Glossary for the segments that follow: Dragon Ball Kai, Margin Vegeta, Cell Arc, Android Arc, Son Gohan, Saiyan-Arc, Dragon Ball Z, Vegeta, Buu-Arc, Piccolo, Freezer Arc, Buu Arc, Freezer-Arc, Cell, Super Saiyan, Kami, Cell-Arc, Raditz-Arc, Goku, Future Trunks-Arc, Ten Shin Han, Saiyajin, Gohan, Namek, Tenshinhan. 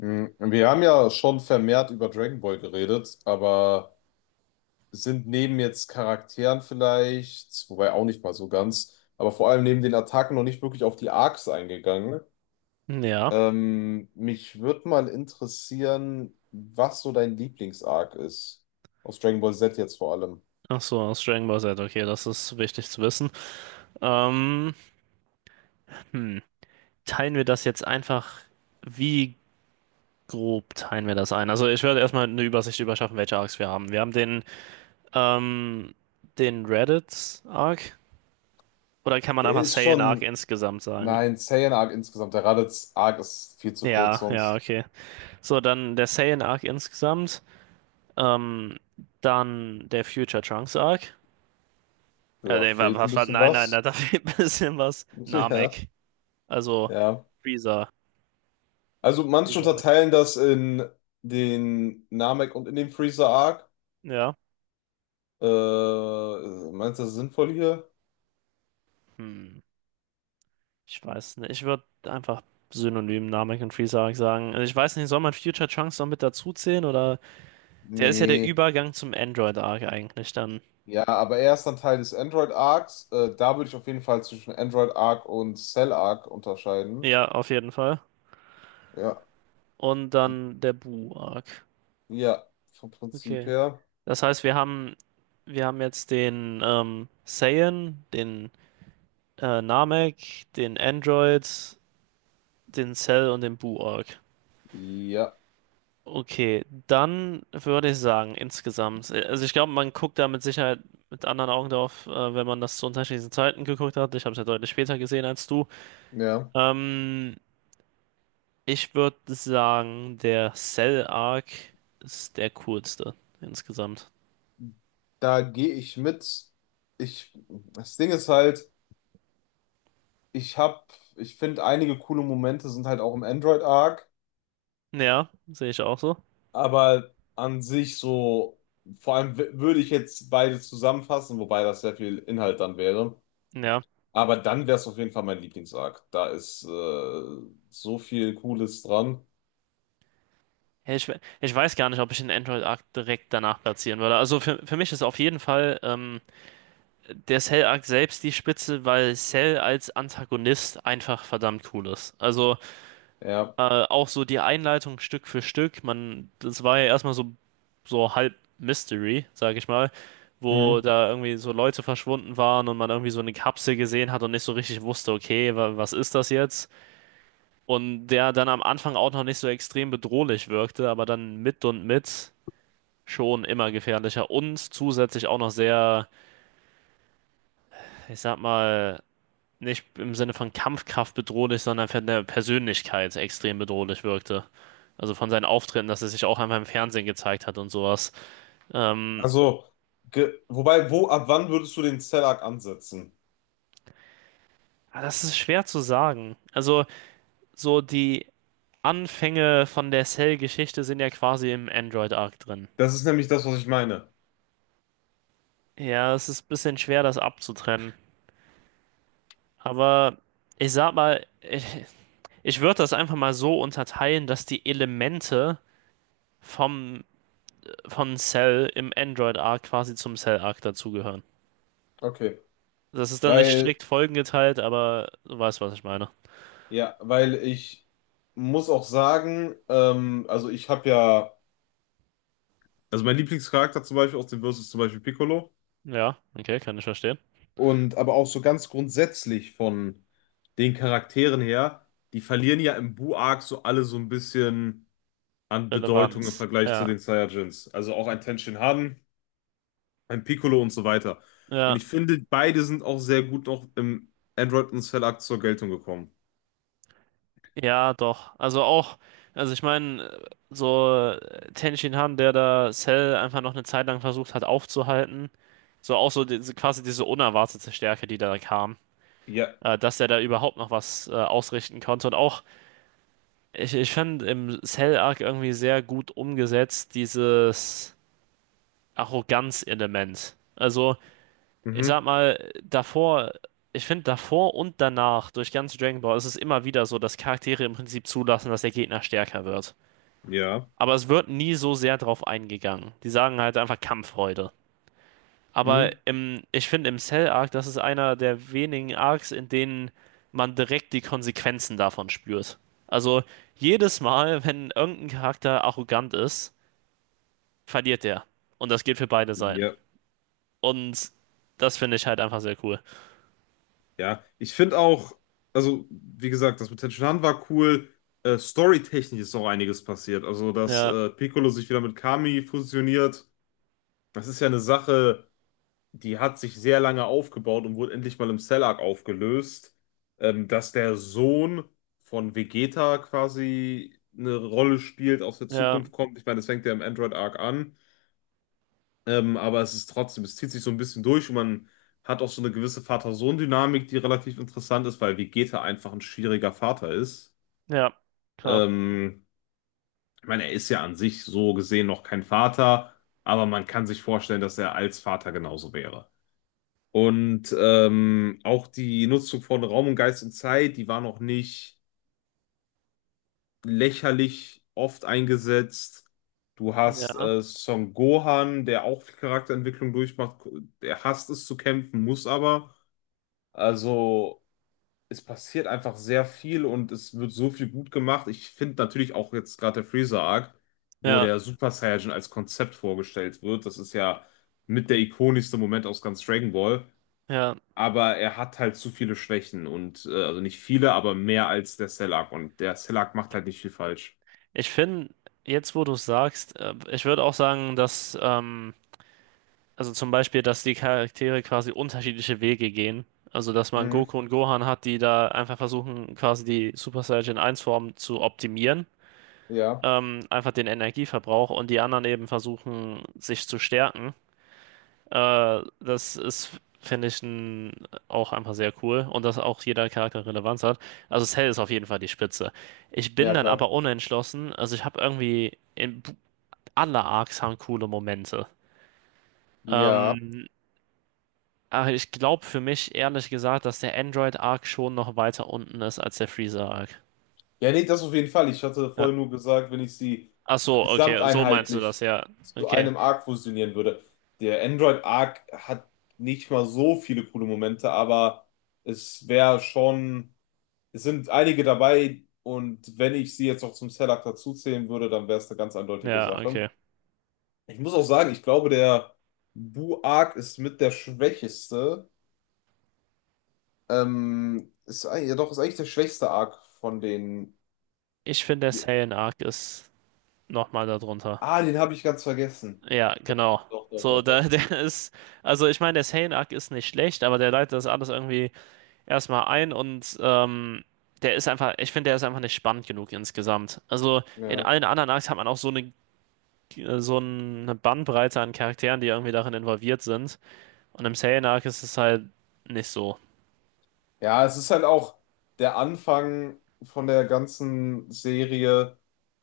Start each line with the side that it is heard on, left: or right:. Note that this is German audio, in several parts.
left: Wir haben ja schon vermehrt über Dragon Ball geredet, aber sind neben jetzt Charakteren vielleicht, wobei auch nicht mal so ganz, aber vor allem neben den Attacken noch nicht wirklich auf die Arcs eingegangen.
right: Ja,
left: Mich würde mal interessieren, was so dein Lieblings-Arc ist. Aus Dragon Ball Z jetzt vor allem.
right: ach so, aus Dragon Ball Z, okay, das ist wichtig zu wissen. Ähm, hm. Teilen wir das jetzt einfach, wie grob teilen wir das ein? Also ich werde erstmal eine Übersicht überschaffen, welche Arcs wir haben. Wir haben den, ähm, den Reddit-Arc, oder kann man
left: Der
right: einfach
left: ist
right: Saiyan-Arc
left: schon,
right: insgesamt sagen?
left: nein, Saiyan-Arc insgesamt. Der Raditz-Arc ist viel zu kurz,
right: Ja, ja,
left: sonst
right: okay. So, dann der Saiyan-Arc insgesamt, ähm, dann der Future Trunks-Arc.
left: ja,
right: Nee,
left: fehlt ein bisschen
right: nein, nein, da
left: was.
right: da fehlt ein bisschen was.
left: Ja,
right: Namek. Also
left: ja.
right: Freezer.
left: Also manche
right: Freezerg.
left: unterteilen das in den Namek und in den Freezer Arc.
right: Ja.
left: Äh, Meinst du das sinnvoll hier?
right: Hm. Ich weiß nicht. Ich würde einfach synonym Namek und Freezer sagen. Also ich weiß nicht, soll man Future Trunks noch mit dazu zählen oder der ist ja der
left: Nee.
right: Übergang zum Android Arc eigentlich dann.
left: Ja, aber er ist dann Teil des Android Arcs. Da würde ich auf jeden Fall zwischen Android Arc und Cell Arc unterscheiden.
right: Ja, auf jeden Fall.
left: Ja.
right: Und dann der Buu Arc.
left: Ja, vom Prinzip
right: Okay.
left: her.
right: Das heißt, wir haben jetzt den Saiyan, den Namek, den Android, den Cell und den Buu Arc.
left: Ja,
right: Okay, dann würde ich sagen, insgesamt. Also ich glaube, man guckt da mit Sicherheit mit anderen Augen drauf, wenn man das zu unterschiedlichen Zeiten geguckt hat. Ich habe es ja deutlich später gesehen als du.
left: ja.
right: Ähm, ich würde sagen, der Cell-Arc ist der coolste insgesamt.
left: Da gehe ich mit. Ich, das Ding ist halt, ich finde einige coole Momente sind halt auch im Android Arc.
right: Ja, sehe ich auch so.
left: Aber an sich so, vor allem würde ich jetzt beides zusammenfassen, wobei das sehr viel Inhalt dann wäre.
right: Ja.
left: Aber dann wäre es auf jeden Fall mein Lieblingsarc. Da ist so viel Cooles dran.
right: Ja, ich weiß gar nicht, ob ich den Android-Arc direkt danach platzieren würde. Also für mich ist auf jeden Fall. Der Cell-Arc selbst die Spitze, weil Cell als Antagonist einfach verdammt cool ist. Also
left: Ja.
right: auch so die Einleitung Stück für Stück, man, das war ja erstmal so, so halb Mystery, sag ich mal, wo
left: Mhm.
right: da irgendwie so Leute verschwunden waren und man irgendwie so eine Kapsel gesehen hat und nicht so richtig wusste, okay, wa was ist das jetzt? Und der dann am Anfang auch noch nicht so extrem bedrohlich wirkte, aber dann mit und mit schon immer gefährlicher und zusätzlich auch noch sehr, ich sag mal, nicht im Sinne von Kampfkraft bedrohlich, sondern von der Persönlichkeit extrem bedrohlich wirkte. Also von seinen Auftritten, dass er sich auch einmal im Fernsehen gezeigt hat und sowas. Ähm,
left: Also, wobei, wo, ab wann würdest du den Cell-Arc ansetzen?
right: aber das ist schwer zu sagen. Also so die Anfänge von der Cell-Geschichte sind ja quasi im Android-Arc drin.
left: Das ist nämlich das, was ich meine.
right: Ja, es ist ein bisschen schwer, das abzutrennen. Aber ich sag mal, ich würde das einfach mal so unterteilen, dass die Elemente vom, von Cell im Android-Arc quasi zum Cell-Arc dazugehören.
left: Okay.
right: Das ist dann nicht
left: Weil,
right: strikt folgengeteilt, aber du weißt, was ich meine.
left: ja, weil ich muss auch sagen, also ich habe ja, also mein Lieblingscharakter zum Beispiel aus dem Versus ist zum Beispiel Piccolo.
right: Ja, okay, kann ich verstehen.
left: Und aber auch so ganz grundsätzlich von den Charakteren her, die verlieren ja im Buu-Arc so alle so ein bisschen an Bedeutung im
right: Relevanz.
left: Vergleich zu
right: Ja,
left: den Saiyajins. Also auch ein Ten Shinhan, ein Piccolo und so weiter. Und
right: ja,
left: ich finde, beide sind auch sehr gut noch im Android und Cell-Arc zur Geltung gekommen.
right: ja, doch. Also auch, also ich meine, so Ten Shin Han, der da Cell einfach noch eine Zeit lang versucht hat aufzuhalten, so auch so diese, quasi diese unerwartete Stärke, die da kam,
left: Ja.
right: dass der da überhaupt noch was ausrichten konnte und auch, ich fand im Cell-Arc irgendwie sehr gut umgesetzt dieses Arroganz-Element. Also ich sag
left: Mhm.
right: mal, davor, ich finde davor und danach durch ganz Dragon Ball ist es immer wieder so, dass Charaktere im Prinzip zulassen, dass der Gegner stärker wird.
left: Ja.
right: Aber es wird nie so sehr drauf eingegangen. Die sagen halt einfach Kampffreude. Aber
left: Mhm.
right: ich finde im Cell Arc, das ist einer der wenigen Arcs, in denen man direkt die Konsequenzen davon spürt. Also jedes Mal, wenn irgendein Charakter arrogant ist, verliert der. Und das gilt für beide Seiten.
left: Ja.
right: Und das finde ich halt einfach sehr cool.
left: Ja, ich finde auch, also wie gesagt, das mit Tenshinhan war cool. Storytechnisch ist auch einiges passiert. Also, dass
right: Ja,
left: Piccolo sich wieder mit Kami fusioniert, das ist ja eine Sache, die hat sich sehr lange aufgebaut und wurde endlich mal im Cell Arc aufgelöst. Dass der Sohn von Vegeta quasi eine Rolle spielt, aus der
right: ja.
left: Zukunft kommt. Ich meine, das fängt ja im Android Arc an. Aber es ist trotzdem, es zieht sich so ein bisschen durch und man hat auch so eine gewisse Vater-Sohn-Dynamik, die relativ interessant ist, weil Vegeta einfach ein schwieriger Vater ist.
right: Ja, klar.
left: Ähm, Ich meine, er ist ja an sich so gesehen noch kein Vater, aber man kann sich vorstellen, dass er als Vater genauso wäre. Und auch die Nutzung von Raum und Geist und Zeit, die war noch nicht lächerlich oft eingesetzt. Du hast
right: Ja,
left: Son Gohan, der auch viel Charakterentwicklung durchmacht. Der hasst es zu kämpfen, muss aber. Also es passiert einfach sehr viel und es wird so viel gut gemacht. Ich finde natürlich auch jetzt gerade der Freezer-Arc, wo
right: ja,
left: der Super Saiyan als Konzept vorgestellt wird. Das ist ja mit der ikonischste Moment aus ganz Dragon Ball.
right: ja.
left: Aber er hat halt zu viele Schwächen und also nicht viele, aber mehr als der Cell-Arc. Und der Cell-Arc macht halt nicht viel falsch.
right: Ich finde, jetzt wo du es sagst, ich würde auch sagen, dass also zum Beispiel, dass die Charaktere quasi unterschiedliche Wege gehen. Also, dass man
left: Mhm.
right: Goku und Gohan hat, die da einfach versuchen, quasi die Super Saiyan eins form zu optimieren.
left: Ja,
right: Einfach den Energieverbrauch und die anderen eben versuchen, sich zu stärken. Das ist, finde ich, auch einfach sehr cool und dass auch jeder Charakter Relevanz hat. Also Cell ist auf jeden Fall die Spitze. Ich bin
left: ja
right: dann
left: klar.
right: aber unentschlossen. Also ich habe irgendwie, in, alle Arcs haben coole Momente.
left: Ja.
right: Ähm, aber ich glaube für mich, ehrlich gesagt, dass der Android-Arc schon noch weiter unten ist als der Freezer-Arc.
left: Ja, nee, das auf jeden Fall. Ich hatte
right: Ja.
left: vorhin nur gesagt, wenn ich sie
right: Ach so, okay, so meinst du das,
left: gesamteinheitlich
right: ja.
left: zu
right: Okay,
left: einem Arc fusionieren würde. Der Android Arc hat nicht mal so viele coole Momente, aber es wäre schon, es sind einige dabei und wenn ich sie jetzt noch zum Cell Arc dazuzählen würde, dann wäre es eine ganz eindeutige
right: ja,
left: Sache.
right: okay.
left: Ich muss auch sagen, ich glaube, der Bu Arc ist mit der schwächeste. Ist, ja doch, ist eigentlich der schwächste Arc von den
right: Ich finde, der
left: Die-
right: Saiyan-Arc ist nochmal darunter.
left: Ah, den habe ich ganz vergessen.
right: Ja, genau.
left: Doch, doch,
right: So,
left: doch,
right: da,
left: doch.
right: der ist, also ich meine, der Sainak ist nicht schlecht, aber der leitet das alles irgendwie erstmal ein und der ist einfach, ich finde, der ist einfach nicht spannend genug insgesamt. Also in
left: Ja.
right: allen anderen Arcs hat man auch so eine Bandbreite an Charakteren, die irgendwie darin involviert sind. Und im Sainak ist es halt nicht so.
left: Ja, es ist halt auch der Anfang von der ganzen Serie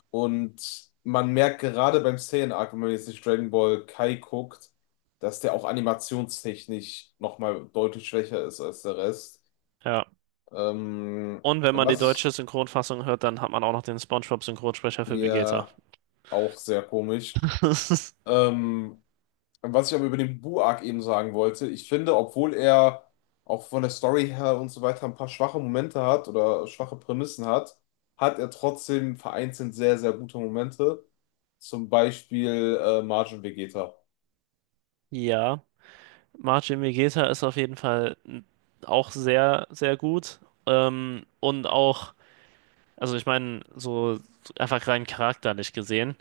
left: und man merkt gerade beim Saiyan Arc, wenn man jetzt nicht Dragon Ball Kai guckt, dass der auch animationstechnisch nochmal deutlich schwächer ist als der Rest.
right: Ja.
left: Ähm,
right: Und wenn man die
left: Was
right: deutsche
left: ich
right: Synchronfassung hört, dann hat man auch noch den SpongeBob-Synchronsprecher für Vegeta.
left: ja auch sehr komisch. Ähm, Was ich aber über den Buak eben sagen wollte, ich finde, obwohl er auch von der Story her und so weiter ein paar schwache Momente hat oder schwache Prämissen hat, hat er trotzdem vereinzelt sehr, sehr gute Momente. Zum Beispiel Margin Vegeta.
right: Ja. Marcin Vegeta ist auf jeden Fall auch sehr, sehr gut. Und auch, also ich meine, so einfach rein charakterlich gesehen,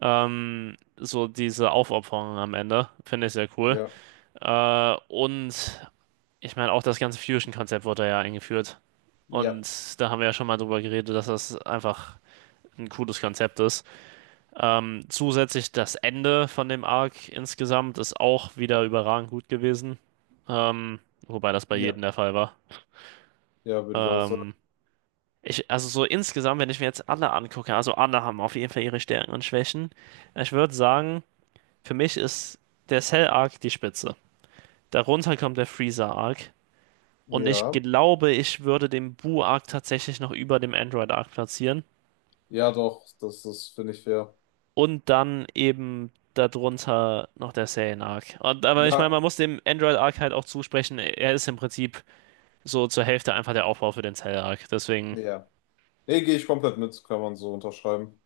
right: so diese Aufopferung am Ende finde ich sehr cool.
left: Ja,
right: Und ich meine, auch das ganze Fusion-Konzept wurde ja eingeführt.
left: ja,
right: Und da haben wir ja schon mal drüber geredet, dass das einfach ein cooles Konzept ist. Zusätzlich das Ende von dem Arc insgesamt ist auch wieder überragend gut gewesen. Ähm, wobei das bei
left: ja,
right: jedem der Fall war.
left: ja, würde ich auch sagen.
right: Ähm, also so insgesamt, wenn ich mir jetzt alle angucke, also alle haben auf jeden Fall ihre Stärken und Schwächen. Ich würde sagen, für mich ist der Cell-Arc die Spitze. Darunter kommt der Freezer-Arc. Und ich
left: Ja,
right: glaube, ich würde den Boo-Arc tatsächlich noch über dem Android-Arc platzieren.
left: ja, doch, das ist, finde ich, fair.
right: Und dann eben darunter noch der Serien Arc. Und, aber ich meine,
left: Ja,
right: man muss dem Android Arc halt auch zusprechen, er ist im Prinzip so zur Hälfte einfach der Aufbau für den Cell Arc. Deswegen.
left: ja. Nee, gehe ich komplett mit, kann man so unterschreiben.